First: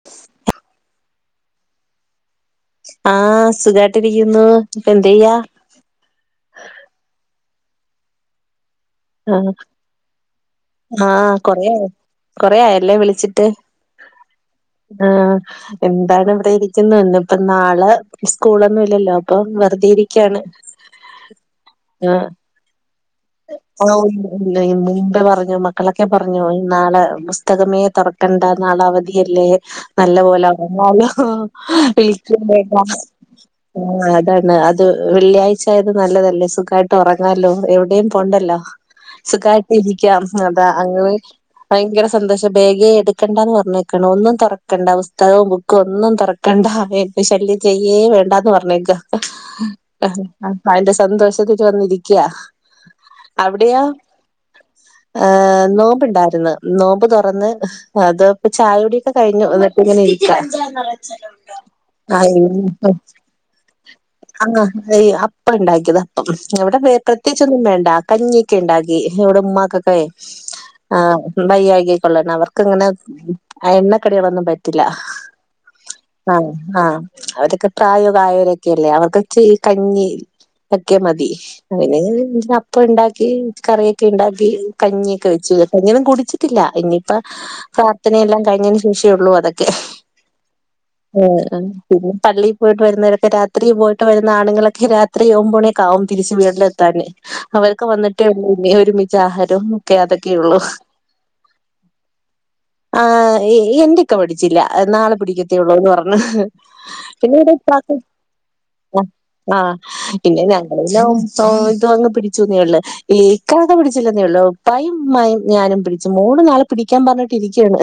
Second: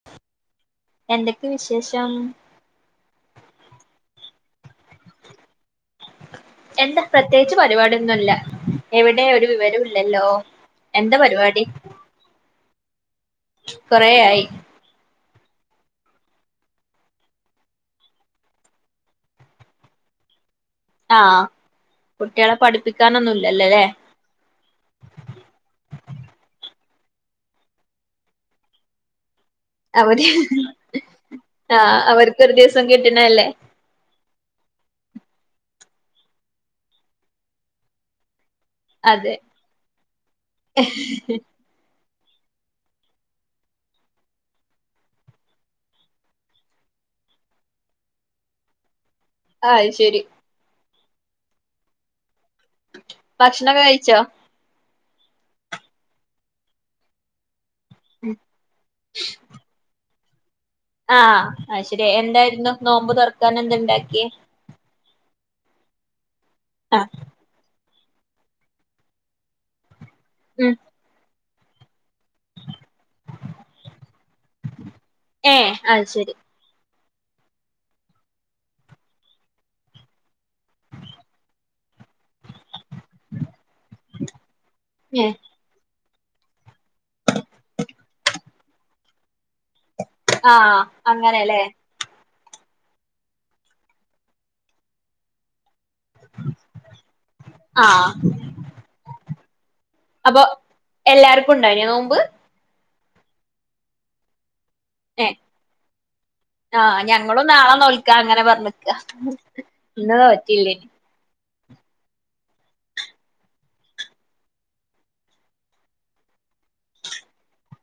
[inaudible] എന്തൊക്കെ വിശേഷം ആഹ് സുഖായിട്ടിരിക്കുന്നു ഇപ്പൊ എന്ത് ചെയ്യാ എന്താ പ്രത്യേകിച്ച് പരിപാടൊന്നുല്ല എവിടെ ഒരു ആഹ് വിവരും ഇല്ലല്ലോ എന്താ ആഹ് പരിപാടി കൊറേ കൊറേയായല്ലേ വിളിച്ചിട്ട് കൊറേ ആയി ആഹ് എന്താണ് ഇവിടെ ഇരിക്കുന്നു ഇന്നിപ്പ നാളെ സ്കൂളൊന്നും ഇല്ലല്ലോ അപ്പൊ വെറുതെ ഇരിക്കാണ്. ആഹ് കുട്ടിയാളെ പഠിപ്പിക്കാനൊന്നുല്ലല്ലേ ഓം മുമ്പേ പറഞ്ഞു മക്കളൊക്കെ പറഞ്ഞു നാളെ പുസ്തകമേ തൊറക്കണ്ട നാളെ അവധിയല്ലേ നല്ല അവര് പോലാ [unintelligible] ആഹ് വിളിക്ക അവർക്കൊരു ദിവസം കിട്ടണല്ലേ [unintelligible] ആഹ് അതാണ് അത് വെള്ളിയാഴ്ചാ യത് നല്ലതല്ലേ സുഖായിട്ട് ഒറങ്ങാലോ എവിടെയും പോണ്ടല്ലോ അതെ സുഖായിട്ട് ഇരിക്കാം അതാ അങ്ങനെ ഭയങ്കര സന്തോഷം ബേഗേ എടുക്കണ്ട എന്ന് പറഞ്ഞേക്കാണ് ഒന്നും തൊറക്കണ്ട പുസ്തകവും ബുക്കും ഒന്നും തൊറക്ക കണ്ട [unintelligible] ശല്യം ചെയ്യേ വേണ്ടാന്ന് പറഞ്ഞേക്ക ആഹ് അതിന്റെ സന്തോഷത്തി വന്നിരിക്കാ അവിടെയാ ഭക്ഷണൊക്കെ കഴിച്ചോ ഏഹ നോമ്പ്ണ്ടായിർന്നു നോമ്പ് തുറന്ന് അത ഇപ്പ ചായ കുടി യൊക്കെ കഴിഞ്ഞു എന്നിട്ട് ഇങ്ങനെ ഇരിക്ക ആഹ് അത് ശരി അ എന്തായിരുന്നു [unintelligible] നോമ്പ് തുറക്കാൻ എന്ത ഉണ്ടാക്കിയേ ആഹ [unintelligible] ഇപ്പ ഇണ്ടാക്കിയത ഇവിടെ ആഹ് പ്രത്യേകിച്ചൊന്നും വേണ്ട കഞ്ഞിയൊക്കെ ഇണ്ടാക്കി ഇവിടെ ഉമ്മാക്കൊക്ക ഉം ആഹ് വയ്യായികി കൊള്ളണം അവർക്ക്ങ്ങനെ എണ്ണക്കടികളൊന്നും പറ്റില്ല ഏഹ് അത് ശരി ആഹ് ആഹ് അവരൊക്കെ പ്രായ ആയവരൊക്കെല്ലേ അവർക്ക് ച്ചിരി കഞ്ഞി ഒക്കെ മതി. പിന്നെ [unintelligible] അപ്പ ണ്ടാക്കി കറിയക്കെ ഇണ്ടാക്കി കഞ്ഞിയക്കെ ഏഹ് വെച്ചു. കഞ്ഞിന്നും കുട്ച്ചിട്ടില്ല ഇഞ്ഞിപ്പ പ്രാർത്ഥനയെല്ലാം കഴിഞ്ഞേന് ശേഷള്ളൂ അതൊക്കെ. ആഹ് ആഹ് അങ്ങനെല്ലേ അതന്നെ പിന്നെ പള്ളി പോയിട്ട് വരുന്നവരൊക്കെ രാത്രി പോയിട്ട് വരുന്ന ആണുങ്ങളക്കെ രാത്രി ഒമ്പോണിക്കാവും തിരിച്ച് വീടിലെത്താന്. അവരക്കെ ആഹ് വന്ന്ട്ടേ ഒള്ളു ഇനി ഒരുമിച്ച ആഹാരം ഒക്കെ അതക്കെ അപ്പൊ ഉള്ളു. എല്ലാർക്കും ഇണ്ടായിനോ നോമ്പ്? ആഹ് യ് എന്ത്? ക്ക [unintelligible] നാളെ ഏഹ് പിടിക്കത്തേള്ളൂന്ന് പർഞ്ഞ് ആഹ് ഞങ്ങളും പിന്നെടെ നാളെ ഇപ്പാക്ക് നോൽക്കാ അങ്ങനെ പറഞ്ഞിക്ക ആഹ് ആഹ് ഇന്ന് പിന്നെ നോറ്റില്ലേനി ഞങ്ങളന്ന ഇത് അങ്ങ് പി ച്ചൊന്നെളള് ഈക്കാക്ക പിടിച്ചില്ലെന്നേ ഉള്ളു ഉപ്പായും ഉമ്മായും ഞാനും പിടിച്ചു മൂന്ന്, നാല് പിടിക്കാൻ പർഞ്ഞ്ട്ടിരിക്കയാണ്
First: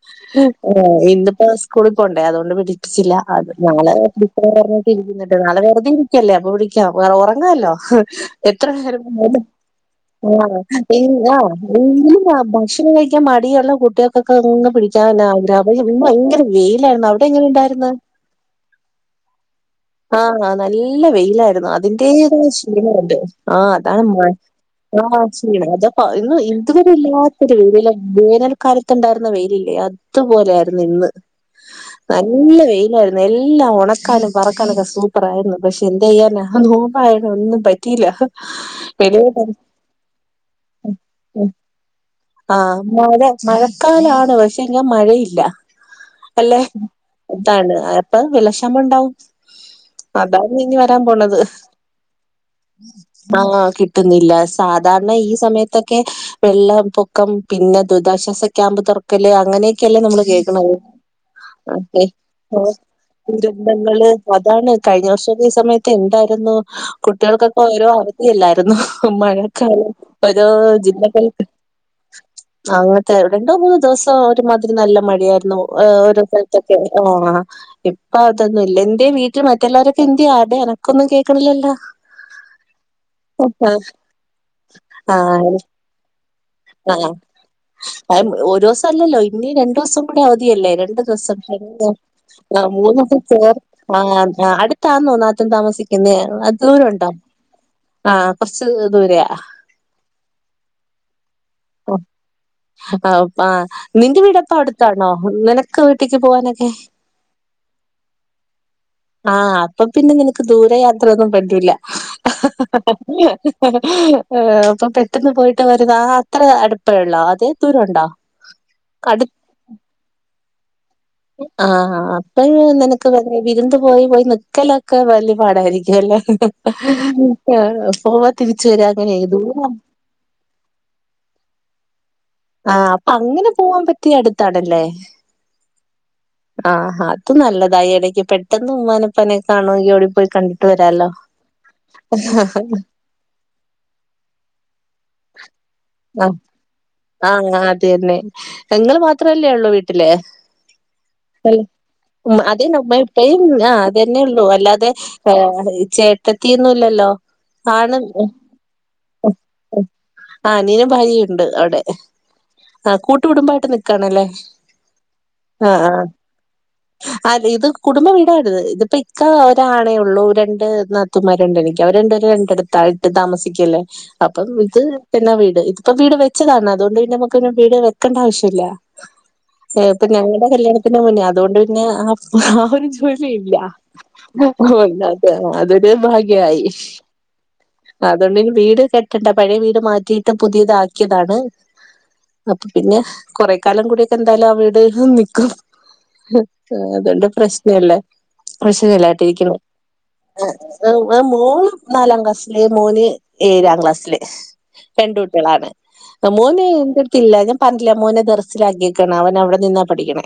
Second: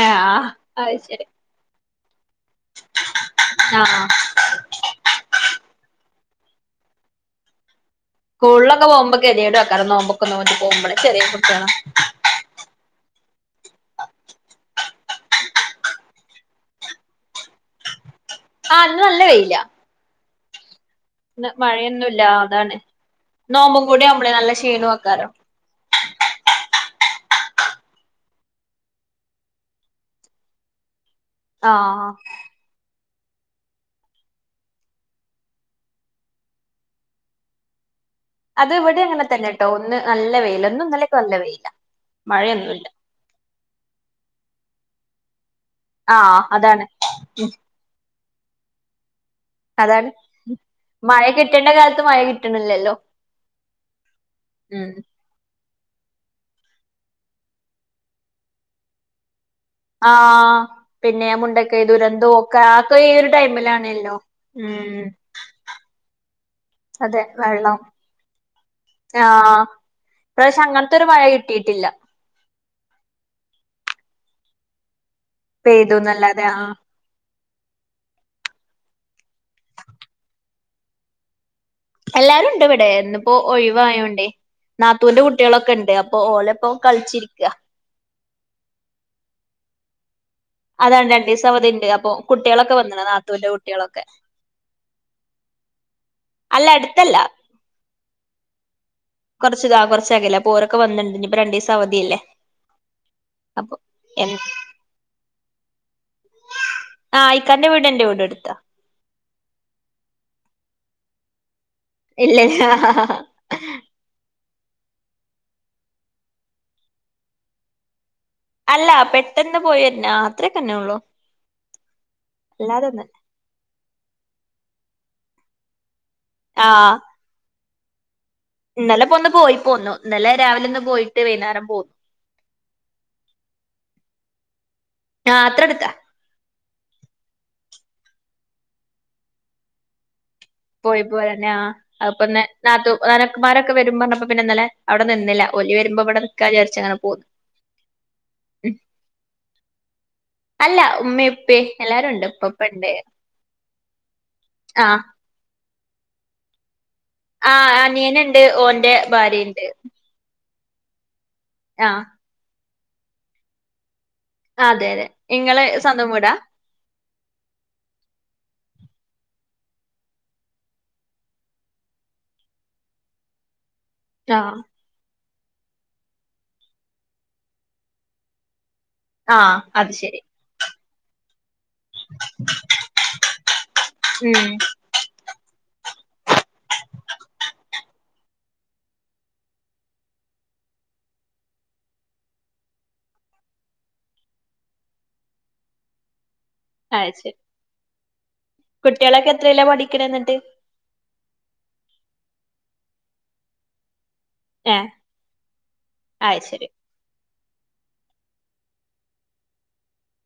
ആഹ് അത് ശരി ഇന്ന്പ്പോ സ്കൂള് പോണ്ടേ അതുകൊണ്ട് പിടിച്ചില്ല അത് ഞങ്ങള് ആഹ് [unintelligible] വേറെഞ്ഞിട്ടി ഇരിക്ക്ന്ന്ണ്ട് നാളെ വെറുതെ ഇരിക്കല്ലേ അപ്പൊ വിളിക്കാം വേറെ ഒറങ്ങല്ലോ. എത്ര സ്കൂളിലൊക്കെ പോകുമ്പോ ഗതികേട് ആക്കാരം നോമ്പൊക്കെ നോറ്റ് പോകുമ്പളെ ചെറിയ കുട്ടികളാ [unintelligible] ഭക്ഷണം കഴിക്കാൻ മടിയുള്ള കുട്ടികൾക്കൊക്കെ അങ്ങ് പിടിക്കാൻ [unintelligible] ഭയങ്കര വെയിലായിരുന്നു. അഒടെ എങ്ങനെ ഇണ്ടായിര്ന്ന്? ആഹ് ഇന്ന് നല്ല വെയില. ആഹ് നല്ല വെയിലായിരുന്നു മഴയൊന്നുല്ല അതിൻ്റേതായ അതാണ് ശീനൊണ്ട്. ആഹ് നോമ്പും അതാണ് കൂടി മ ആവുമ്പളേ നല്ല ക്ഷീണും ആക്കാരം ആഹ് അതപ്പ ഇന്ന് ഇതുവരെ ഇല്ലാത്തൊരു [unintelligible] വേനൽക്കാലത്ത ണ്ടായിരുന്ന വെയിലില്ലേ അ ത് പോലായിരുന്ന് ഇന്ന് ആഹ് നല്ല വെയിലാ എല്ലാം ഒണക്കാനും പറക്കാനൊക്കെ സൂപ്പർ ആയിരുന്നു പക്ഷെ എന്തയ്യാനാ ആഹ് നോമ്പായതെന്നും പറ്റില്ല. അത് ഇവടെ അങ്ങനെ തന്നെട്ടോ ഒന്ന് നല്ല വെയില ഇന്നും ഇന്നലേക്കെ നല്ല വെയില. ആഹ് മഴ മഴക്കാലാണ് പക്ഷെ ഇങ്ങാ മഴയില്ല. ആഹ് എല്ലെ അതാണ് ഇതാണ് അപ്പ വെള്ളക്ഷാമം ഇണ്ടാവും. അതാണ് മഴ കിട്ടേണ്ട കാലത്ത് മഴ കിട്ടണ്ല്ലല്ലോ. ആഹ് കിട്ടുന്നില്ല സാധാരണ ഈ സമയത്തൊക്കെ വെള്ളപ്പൊക്കം പിന്നെ ദുരിതാശ്വാസ ക്യാമ്പ് തൊറക്കല് അങ്ങനെ ക്കല്ലേ നമ്മള് ആഹ് കേക്ക്ണത് പിന്നെ മുണ്ടക്കൈ ക്കെ ദുരന്തവും ഒക്കെ ആഹ് അതൊക്കെ ഈ ഒരു ദുരന്തങ്ങള് ടൈമിലാണല്ലോ അതാണ് ഉം കഴിഞ്ഞ വർഷൊക്കെ ഈ സമയത്ത് എന്തായിരുന്നു അതെ കുട്ടികൾക്കൊക്കെ വെള്ളം ഓരോ അവധില്ലായിരുന്നു. ആഹ് [unintelligible] ഒരോ ഇപ്രാവശ്യം അങ്ങനത്തെ ഒരു മഴ ജില്ലകൾ കിട്ടിയിട്ടില്ല അങ്ങൻത്തെ രണ്ടോ മൂന്നോ ദിവസം ഒരുമാതിരി നല്ല മഴ ആയിരുന്നു ഏഹ് ഒരു പെയ്തുന്നല്ലാതെ ആഹ് സ്ഥലത്തൊക്കെ. ഓഹ് ആഹാ ഇപ്പ അതൊന്നും ഇല്ല എന്തേ വീട്ടിൽ മറ്റെല്ലാരൊക്കെ എന്തേ ആര്ടെ അനക്കൊന്നും കേക്ക്ണില്ലല്ലോ? എല്ലാരും ഇണ്ട് ഇവടെ ഇന്ന്പ്പോ ഒഴിവായോണ്ടേ നാത്തൂന്റെ ആഹ് കുട്ടികളൊക്കെ ഇണ്ട് അപ്പൊ ഓലെ പ്പൊ കൾച്ചിരിക്ക. അഹ് ഒരുസം അല്ലല്ലോ ഇനി രണ്ടുസം അവധിയല്ലേ രണ്ട് അതാണ് ദിവസം രണ്ടീസം അവധിണ്ട് അപ്പൊ ആഹ് കുട്ടികളൊക്കെ മൂന്ന് വന്നിണ് നാത്തൂന്റെ [unintelligible] കുട്ടികളൊക്കെ ആഹ് ആഹ് അട് ത്താന്നോ നാത്തും താമസിക്കുന്നേ അത്ര അല്ല ദൂരം ഇണ്ടോ? അടുത്തല്ല ആഹ് കൊർച്ച് ദൂരയാ. ച്ച്താ കൊർച്ചകലേ അപ്പോരൊക്കെ വന്ന്ണ്ട് ഇഞ്ഞിപ്പം രണ്ടിസ് പ്പൊ ആപ്പ അപ്പൊ നിന്റെ എ വീടെപ്പ അഒട ത്താണോ നിനക്ക് വീട്ടിക്ക് പോകാനൊക്കെ? ആഹ് ഇക്കാന്റെ വീടും എന്റെ വീടും അട്ത്താ. ആഹ് അപ്പ പിന്നെ നിനക്ക് ദൂര യാത്രൊന്നും പറ്റുല്ല. ഇല്ലല്ല ഏഹ് അപ്പൊ പെട്ടെന്ന് പോയിട്ട് വരുന്ന ആഹ് അത്ര അട്പ്പള്ളാ അതി ദൂരൊണ്ട? അല്ല പെട്ടെന്ന് പോയിവര്ന്നെ ആഹ് അത്രക്കെന്നൊള്ളൂ. ആഹ് അപ്പയ്ന് നിനക്ക് [unintelligible] ആഹ് വിര്ന്ന് പോയി പോയി നിക്കലൊക്കെ വെല്ല്യെ പാടായിരിക്കുവല്ലേ. ആഹ് ആഹ് പോവാ തിരിച്ചുവരാ ഇന്നലെ ഇപ്പൊ അങ്ങനായി ഒന്ന് പോയി [unintelligible] പോന്നു ഇന്നലെ രാവിലൊന്ന് പോയിട്ട് വൈന്നാരം പോന്നു. ആഹ് അപ്പങ്ങനെ പോവാൻ പറ്റിയ അട്ത്താണല്ലേ. ആഹ് അത്രട്ത്ത. ആഹാ അത് നല്ലതാ എടക്ക് പെട്ടെന്ന് ഉമ്മനെ ഉപ്പനെ കാണണൊങ്കി ഓടി പോയി കണ്ട് പോയി പോരന്നാ അത്പ്പന്ന് നാത്തൂമ്മാരൊക്കെപാടെക്കെ വരും പർഞ്ഞപ്പോ പിന്നെന്നലെ ആഹ് അങ്ങനെ പോന്ന് ആഹ് ഇങ്ങളതെന്നെ ഉം ഇങ്ങള് മാത്രല്ലേള്ളൂ വീ ട്ല് അല്ല ഉമ്മി ഉപ്പി എല്ലാരുണ്ട് ഇപ്പപ്പണ്ട് ട്ടയിം ആഹ് അതെന്നെള്ളൂ അല്ലാതെ ഏഹ് ചേട്ടത്തിയൊന്നുല്ലല്ലോ ആഹ് അനിയന്ണ്ട് ഓന്റെ ഭാര്യണ്ട്. ആഹ് അനിയനും ഭാര്യയുണ്ട് അവടെ ആഹ് ആഹ് കൂട്ടുകുടുംബായിട്ട് നിക്കാണല്ലേ. ആഹ് അതെ യതെ ഇങ്ങള് സ്വന്തം വീടാ. അതെ ഇത് കുടുംബ വീടാത് ഇതിപ്പോ ഇക്ക ഒരാണേ ഒള്ളൂ രണ്ട് നാ ത്തുമാരുണ്ടെനിക്ക് അവര് രണ്ടേരും രണ്ടെട്ത്തായിട്ട് താമസിക്കല്ലേ അപ്പം ആഹ് ഇത് തന്നെ വീട് ഇപ്പോ വീട് വെച്ചതാണ് അതൊണ്ട് പിന്നമ്മക്ക് പിന്നെ വീട് വെക്കണ്ട ആവശ്യല്ല. ആഹ് ഏഹ് അത് ഇപ്പൊ ശെരി ഞങ്ങടെ കല്യാണത്തിന് മുന്നേ അതോണ്ട് പിന്നെ അപ്പ ആ ഒരു [unintelligible] യില്ല. ഉം അപ്പോ [unintelligible] [unintelligible] അതൊരു ഭാഗ്യായി അതോണ്ട് വീട് കെട്ടണ്ട. പഴേ വീട് മാറ്റീട്ട് പുതിയതാക്ക്യതാണ്. അപ്പൊ പിന്നെ കൊറേ കാലം കൂടിയൊക്കെ എന്തായാലും ആ വീട് നിക്കും. ഉം അത് അതൊണ്ട് ശെരി പ്രശ്നല്ല. കുട്ടികളൊക്കെ പ്രശ്നല്ലാട്ടിരിക്കുന്നു. എത്രയിലാ പഠിക്കണെ എന്നിട്ട് ആഹ് ആഹ് മോള് നാലാം ക്ലാസ്സില് മോന് ഏഴാം ക്ലാസ്സില്. ഏഹ് രണ്ടു ട്ട്യളാണ് അ അത് മോന് ശെരി എൻ്റെട് ത്തില്ല ഞാൻ പർഞ്ഞിട്ടില്ലേ മോന് ദെർസിലാക്കിക്ക്ണ് അവനവടെ നിന്നാ പഠിക്കണേ.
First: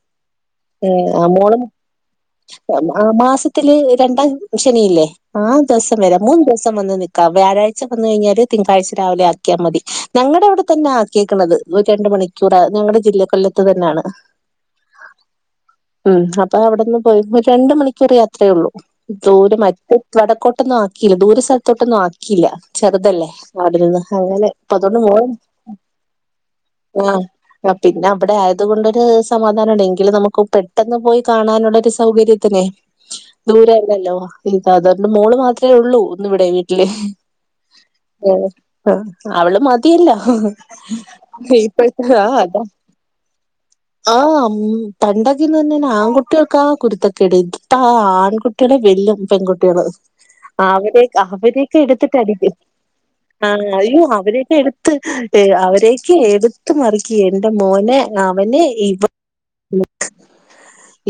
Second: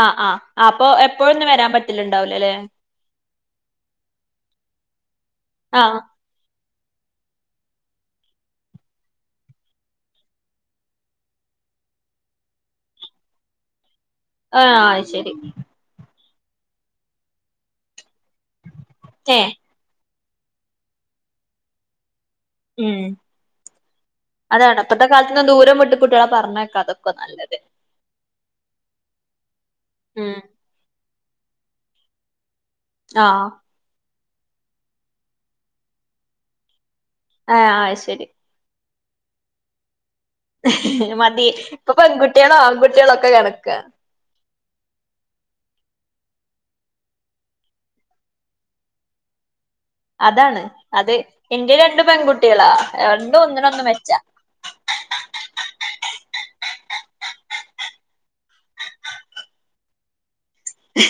ആഹ് ആഹ് അപ്പൊ ഏഹ് ആഹ് എപ്പോഴൊന്നും മോളും വരാൻ പറ്റില്ലുണ്ടാവൂലല്ലേ ആഹ് നാം മാസത്തില് രണ്ടാം ശനിയില്ലേ ആറ് ദെവസം ആഹ് വരാ മൂന്ന് ദിവസം വന്ന് നിക്കാം വ്യാഴാഴ്ച വന്ന് കഴിഞ്ഞാല് തിങ്കളാഴ്ച രാവിലെ ആക്ക്യാ മതി ഞങ്ങടെ ഇവടെ തന്നാക്ക്യേക്ക്ന്നത് ഒര് രണ്ട് മണി [unintelligible] റാ ഞങ്ങടെ ജില്ല കൊല്ലത്ത് തെന്നാണ്. ആഹ് അയ് ശെരി. ഉം അപ്പൊ അവ്ട്ന്ന് പോയപ്പോ രണ്ട് മണിക്കൂർ യാത്രേ ഒള്ളൂ ഏഹ് ദൂരെ മ വടക്കോട്ടൊന്നാക്കില്ല ദൂര സ്ഥലത്തോട്ടൊന്നാക്കില്ല. ഉം ചെറ്തല്ലേ വാടി നിന്ന് അങ്ങനെ അതാണ് ഇപ്പതൊന്നും ഇപ്പത്തെ വോയ് കാലത്തൊന്നും ദൂരം വിട്ട് കുട്ടികളെ പറഞ്ഞയക്കാതൊക്കെ ആഹ് നല്ലത് ആഹ് പിന്നവടെ ആയത് കൊണ്ടൊര് സമാധാനണ്ട് എങ്കിലും ഉം നമുക്ക് പെ ട്ടെന്ന് പോയി കാണാനുള്ളൊരു സൗകര്യത്തിനെ ആഹ് ദൂര അല്ലല്ലോ ഇ സാധാരണ മോള് മാത്രേ ഒള്ളൂ ഒന്ന് വടെ വീട്ടില് ഏഹ് ആഹ് അയ് ശെരി. ആഹ് അവള് മതിയല്ലോ. മതി ഇപ്പൊ ഇപ്പഴത്തെ പെൺകുട്ട്യേളോ ആൺകുട്ട്യേളോക്കെ കണക്കാ. ആഹ് ഉം പണ്ടൊക്കെന്നർഞ്ഞാ ആൺകുട്ട്യെൾക്കാ കുരുത്തക്കേട് ത്താ ആൺകു ട്ടേളെ വെല്ലും പെൺകുട്ടികള്. അതാണ് അവരെ അത് എന്റെ അവരൊക്കെ രണ്ട് എടുത്തി ടിക്കും പെൺകുട്ടികളാ രണ്ടും ആഹ് ഒന്നിനൊന്ന് അയ്യോ മെച്ചാ അവരക്കെ എടുത്ത് അവരെക്കെ എടുത്ത് മറിക്കും. എന്റെ മോനെ അവന് ഇവ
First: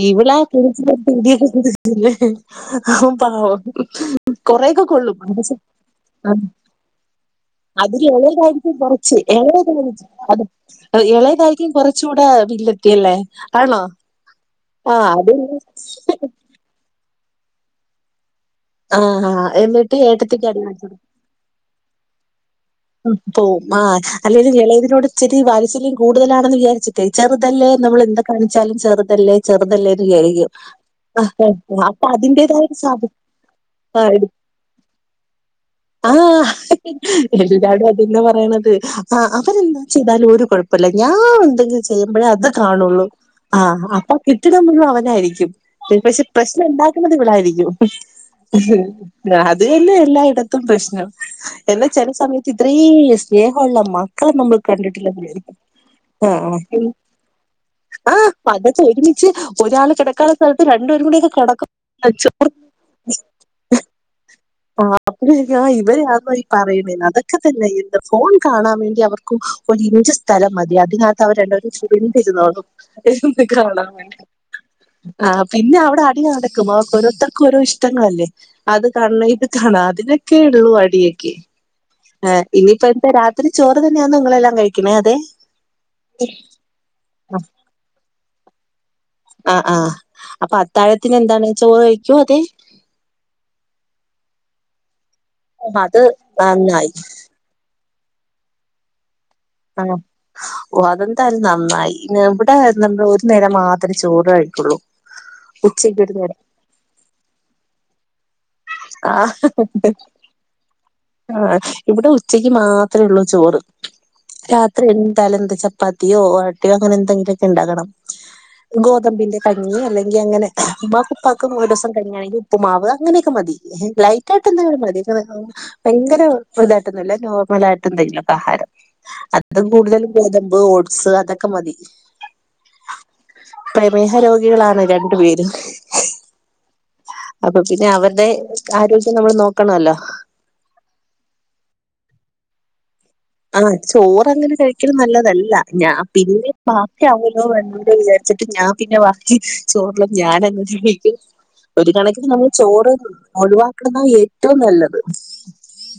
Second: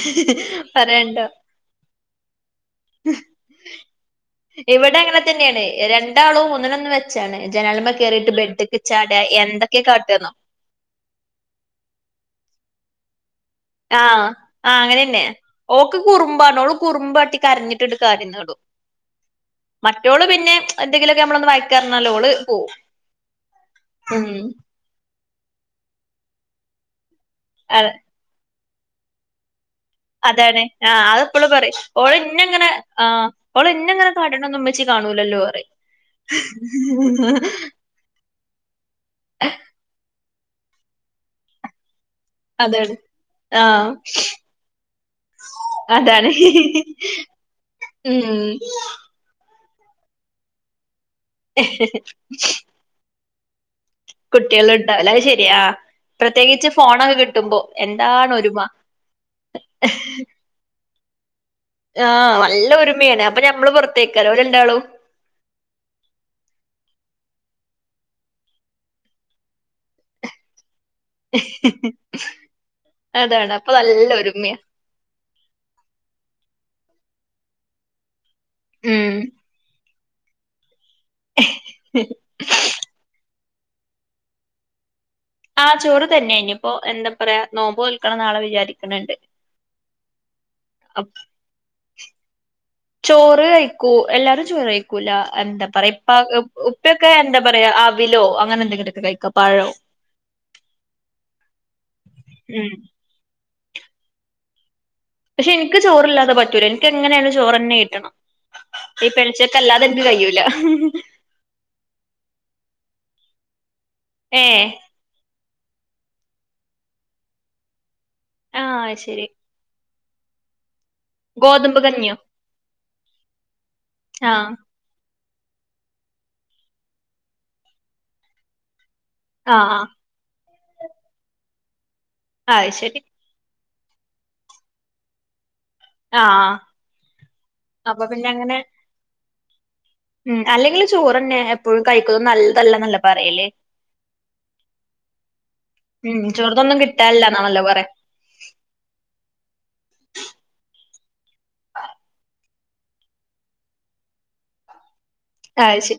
ഇവളാ പറയണ്ടോ [unintelligible] ല്ലെ അവൻ പാവം കൊറേക്കെ ഇവിടെ കൊള്ളും, അങ്ങനെ [unintelligible] തന്നെയാണ് ആ രണ്ടാളും ഒന്നിനൊന്ന് മെച്ചാണ് ജനാലുമ്മേ അതില് കേറിയിട്ട് എളേതായിരിക്കും ബെഡ്ക്ക് കൊറച്ച്, ചാടാ എളേത് എന്തൊക്കെ കൊറച്ചു കാട്ടാന്നോ [unintelligible] എളേതായിരിക്കും കൊറച്ചുടെ വില്ലത്തി അല്ലേ? ആണോ ആഹ് ആ അങ്ങനന്നെ. ഓക്ക് കുറുമ്പാണ്, ഓള് കുറുമ്പ് കാട്ടി കരഞ്ഞിട്ട് ട് കാര്യം നേടും. ആഹ് ഹാ എന്നിട്ട് ഏട്ടത്തിക്ക് അടി മേടിചൊടുക്കും. നമ്മള് ഒന്ന് വായിക്കാനിരിന്നാ ഓള് പോവും. പോവും ആ അല്ലേല്ലി ഉം എളയതിനോട് ഇച്ചിരി വാത്സല്യം കൂടുതലാണെന്ന് വിചാരിച്ച ട്ട് ചെറുതല്ലേ നമ്മള് എന്ത കാണിച്ചാലും ചെറുതല്ലേ ചെറുതല്ലേ എന്ന് അതെ വിചാരിക്കും അതെ ആ അത് എപ്പോള് പറയും. ആ, അപ്പൊ ഓള് അതിന്റേതായ എന്നെങ്ങനെ ആഹ് ഓളന്നെ ഇങ്ങനെ ഒരു കാടണൊന്നും ഉമ്മ ച്ചി കാണൂലല്ലോ പറയും. ആഹ് എല്ലാടും അതന്നെ പറയണത്, അവരെന്താ ചെയ്താലും ഒരു കുഴപ്പല്ല, ഞാൻ എന്തെങ്കിലും ചെയ്യുമ്പോഴ അതാ ഇത് അതാണ് കാണുള്ളൂ. ആ ആഹ് അപ്പൊ കിട്ടണ മുഴുവനും അവനായിരിക്കും. പക്ഷെ അതാണ് പ്രശ്നം ഉണ്ടാക്കുന്നത് ഇവളായിരിക്കും. ഉം ഉം അതന്നെ എല്ലായിടത്തും പ്രശ്നം. എന്നാ ചെല [inaudible] സമയത്ത് ഇത്രയും സ്നേഹമുള്ള മക്കള നമ്മള് കുട്ടികള് ഉണ്ടാവൂല കണ്ടിട്ടില്ലാന്ന് അത് വിചാരിക്കും. ശരിയാ ആഹ് പ്രത്യേകിച്ച് [unintelligible] ഫോണൊക്കെ കിട്ടുമ്പോ എന്താണ് ഒരുമ അതൊക്കെ ഒരുമിച്ച് ഒരാള് കിടക്കാ സ്ഥലത്ത് രണ്ടു പേരുടെക്ക കെടക്കും ആഹ് നല്ല ഒരുമേണ്, അപ്പൊ ഞമ്മള് പുറത്തേക്ക ല്ലോര് രണ്ടാളും [unintelligible] ഇവര് [unintelligible] പറയണ അതൊക്കെ തന്നെ എന്ത് ഫോൺ കാണാൻ വേണ്ടി അവർക്കും ഒരു ഇഞ്ച് സ്ഥലം മതി അതിന അവര് രണ്ടൊരു അതാണ് അപ്പൊ നല്ല [unintelligible] [unintelligible] ഒരുമയാ ആ പിന്നെ അവിടെ അടി നടക്കും. ഓരോരുത്തർക്കും ഓരോ ഇഷ്ടങ്ങളല്ലേ. അത് ഉം കണ് ഇത് കാണാം അതിനൊക്കെ ഉള്ളൂ അടിയൊക്കെ. [inaudible] ആ ഇനിയിപ്പ എന്താ രാത്രി ചോറ് തന്നെയാന്നോ നിങ്ങളെല്ലാം കഴിക്കണേ അതെ, ആഹ് ചോറ് തന്നെ ഇനിപ്പോ എന്താ പറയാ, നോമ്പ് നോൽക്കണം നാളെ വിചാരിക്കണണ്ട്. ആഹ് ആ അപ്പൊ അത്താഴത്തിന് എന്താണ് ചോറ് കഴിക്കോ അതെ, ചോറ് കഴിക്കൂ. എല്ലാരും ചോറ് കഴിക്കൂല എന്താ ഓ പറയാ, അത് ഇപ്പ നന്നായി ഉപ്പൊക്കെ എന്താ പറയാ, [unintelligible] അങ്ങനെ എന്തെങ്കിലൊക്കെ കഴിക്കും. ആ ഓഹ് അതെന്തായാലും നന്നായി ഇവിടെ ഉം നമ്മള് ഒരു നേരം മാത്ര [unintelligible] ചോറായിട്ടുള്ളൂ. പക്ഷെ എനിക്ക് ചോറില്ലാതെ പറ്റൂല. എനിക്ക് എങ്ങനേണേലും ചോറന്നെ കിട്ടണം. ഈ ആ [unintelligible] അല്ലാതെ എനിക്ക് കയൂല. ആഹ് ആ ഇവിടെ ഉച്ചക്ക് മാത്രേ ഉള്ളൂ ചോറ്. ഏ രാത്രി എന്താലും എന്ത് ച പത്തിയോ [unintelligible] അങ്ങനെ എന്തെങ്കിലുമൊക്കെ ഉണ്ടാകണം. ആഹ് അത് ശരി ഗോതമ്പിന്റെ, കഞ്ഞി അല്ലെങ്കി അങ്ങനെ. ഉമ്മാക്കും ഉപ്പാക്കും ഒരു ഗോതമ്പ് ദിവസം കഞ്ഞി കഞ്ഞിയോ ആണെങ്കി ഉപ്പ് മാവ് അങ്ങനെയൊക്കെ മതി. ലൈറ്റായിട്ട് ആഹ് എന്തെങ്കിലും മതി. ഭയങ്കര ഇതായിട്ടൊന്നുംല്ല നോർമൽ ആയിട്ടൊന്നും ഇല്ല ഇപ്പാഹാരം. അതും ആഹ് ആ കൂടുതല് ഗോതമ്പ് ഓട്സ് അതൊക്കെ മതി. അത് ശരി പ്രമേഹ രോഗികളാണ് രണ്ടു പേരും ആഹ് അപ്പൊ പിന്നെ അതെ അങ്ങനെ ആരോഗ്യം നമ്മൾ നോക്കണോല്ലൊ ഉം അല്ലെങ്കിൽ ചോറ്ന്നെ എപ്പോഴും കഴിക്കതും നല്ലതല്ല തല്ലെ ആഹ് ചോറങ്ങനെ കഴിക്കലും നല്ലതല്ല ഞാ ഉം പിന്നെ ചോറിന്നൊന്നും കിട്ടാനില്ലന്നാണല്ലോ ബാക്കിയാവുല്ലോന്ന് പറയാ വിജാരിച്ച് ച്ചിട്ട് ഞാൻ പിന്നെ ബാക്കി ചോറ്ള്ള ത് ഞാൻ അങ്ങ് കഴിക്കും ഒരു കണക്കിന് നമ്മൾ ചോറ് ഒഴിവാക്കണതാ ഏറ്റവും നല്ലത് അത് ശരി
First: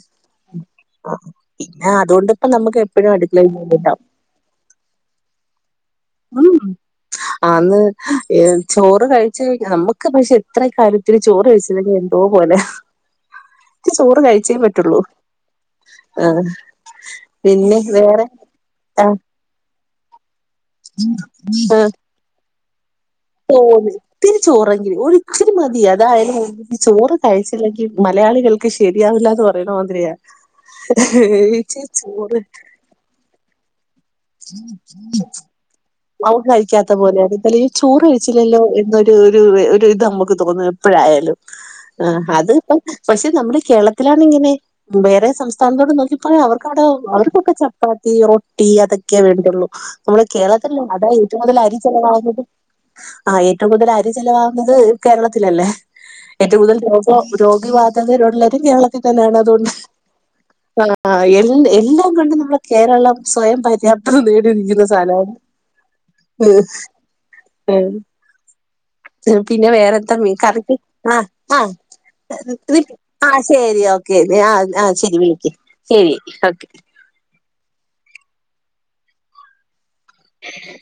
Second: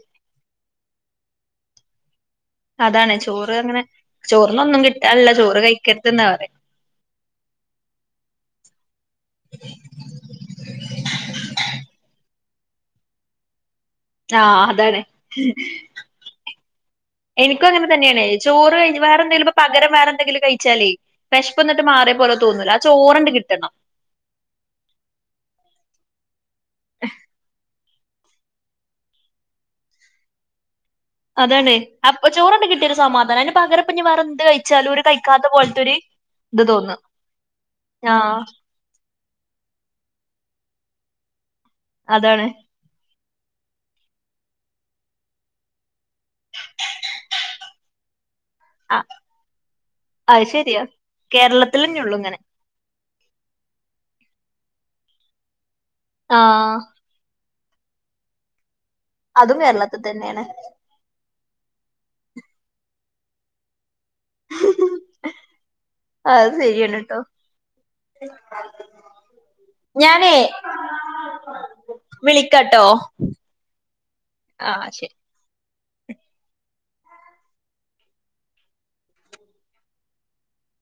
ആ പിന്നെ അതുകൊണ്ട്പ്പ നമുക്ക് എപ്പഴും അടുക്കളെ നിന്ന്കൂട്ടാം ചോറിനൊന്നും കിട്ടാനില്ല ചോറ് കഴിക്കരുതന്നാ പറയും ഉം ആന്ന് ഏഹ് ചോറ് കഴിച്ച കഴി നമ്മുക്ക് പക്ഷെ എത്ര [unintelligible] ചോറ് കഴിച്ചില്ലെങ്കിഎന്തോ പോലെ ഇത്തിരി ചോറ് കഴിച്ചേ ആഹ് പറ്റുള്ളൂ. അതാണ് ആഹ് പിന്നെ എനിക്കുംങ്ങനെ തന്നേണ് വേറെ ചോറ് കഴിഞ്ഞ് ആഹ് വേറെന്തേലും പകരം വേറെന്തെങ്കിലും കഴിച്ചാലേ വിഷപ്പ് ന്നിട്ട് മാറിയപോലെ തോന്നൂല്ല ചോറന്നെ കി തോന്നി ത്തിരി ചോറെങ്കിൽ ഒരിച്ചിരി മതി അതായാലും ചോറ് കഴിച്ചില്ലെങ്കിൽ മലയാളികൾ ക്ക് ശരിയാവില്ലാന്ന് പറയണ മാതിരിയ അതാണ് ച്ചി അപ്പൊ ചോറ് ചോറണ്ട് കിട്ടിയ ഒരു സമാധാനം അതിന് പകരഇപ്പൊ വേറെ എന്ത് കഴിച്ചാലും ഒര് കഴിക്കാത്ത പോലത്തൊര് അവൻ കഴിക്കാത്ത പോലേണ് ഈ ചോറ് ആഹ് കഴിച്ചില്ലല്ലോ എന്തോ ഒരു ഒരുത് നമുക്ക് തോന്നും എപ്പോഴായാലും അതാണ് അത്പ്പം പക്ഷെ നമ്മടെ കേരളത്തിലാണ്ങ്ങനെ വേറെ സംസ്ഥാനത്തോട് നോക്കി യേ അവർക്കവിടെ അവർക്കൊക്കെ ചപ്പാത്തി റൊട്ടി ആഹ് അതൊക്കെ വേണ്ടുള്ളൂ നമ്മുടെ അത് കേരള ത്തിൽ ശരിയാ അതാ ഏറ്റവും കൂടുതൽ അരി കേരളത്തിലന്നെ ഉള്ളൂ ഇങ്ങനെ ചെലവാവുന്നതും ആഹ് ഏറ്റവും കൂടുതൽ അരി ചെലവാകുന്നത് കേരളത്തിലല്ലേ ഏറ്റവും കൂടുതൽ ആഹ് ര രോഗി ബാധകരുള്ളരും കേരളത്തിൽ തന്നെയാണ് അതും അതുകൊണ്ട് കേരളത്തിൽ തന്നെയാണ് ആഹ് ആഹ് എ എല്ലാംകൊണ്ടും നമ്മുടെ കേരളം സ്വയം പര്യാപ്ത നേടിയിരിക്കുന്ന സ്ഥലമാണ് ഉം അത് ഉം ശരിയാണ് ട്ടോ ശെരി പിന്നെ വേറെന്താ ഞാനേ മീൻ കറിക്ക് ആഹ് ആഹ് വിളിക്കാട്ടോ ആഹ് ശരി ഓക്കെ ആഹ് ആഹ് ശരി വിളിക്ക് ശരി ഓക്കെ ഏഹ്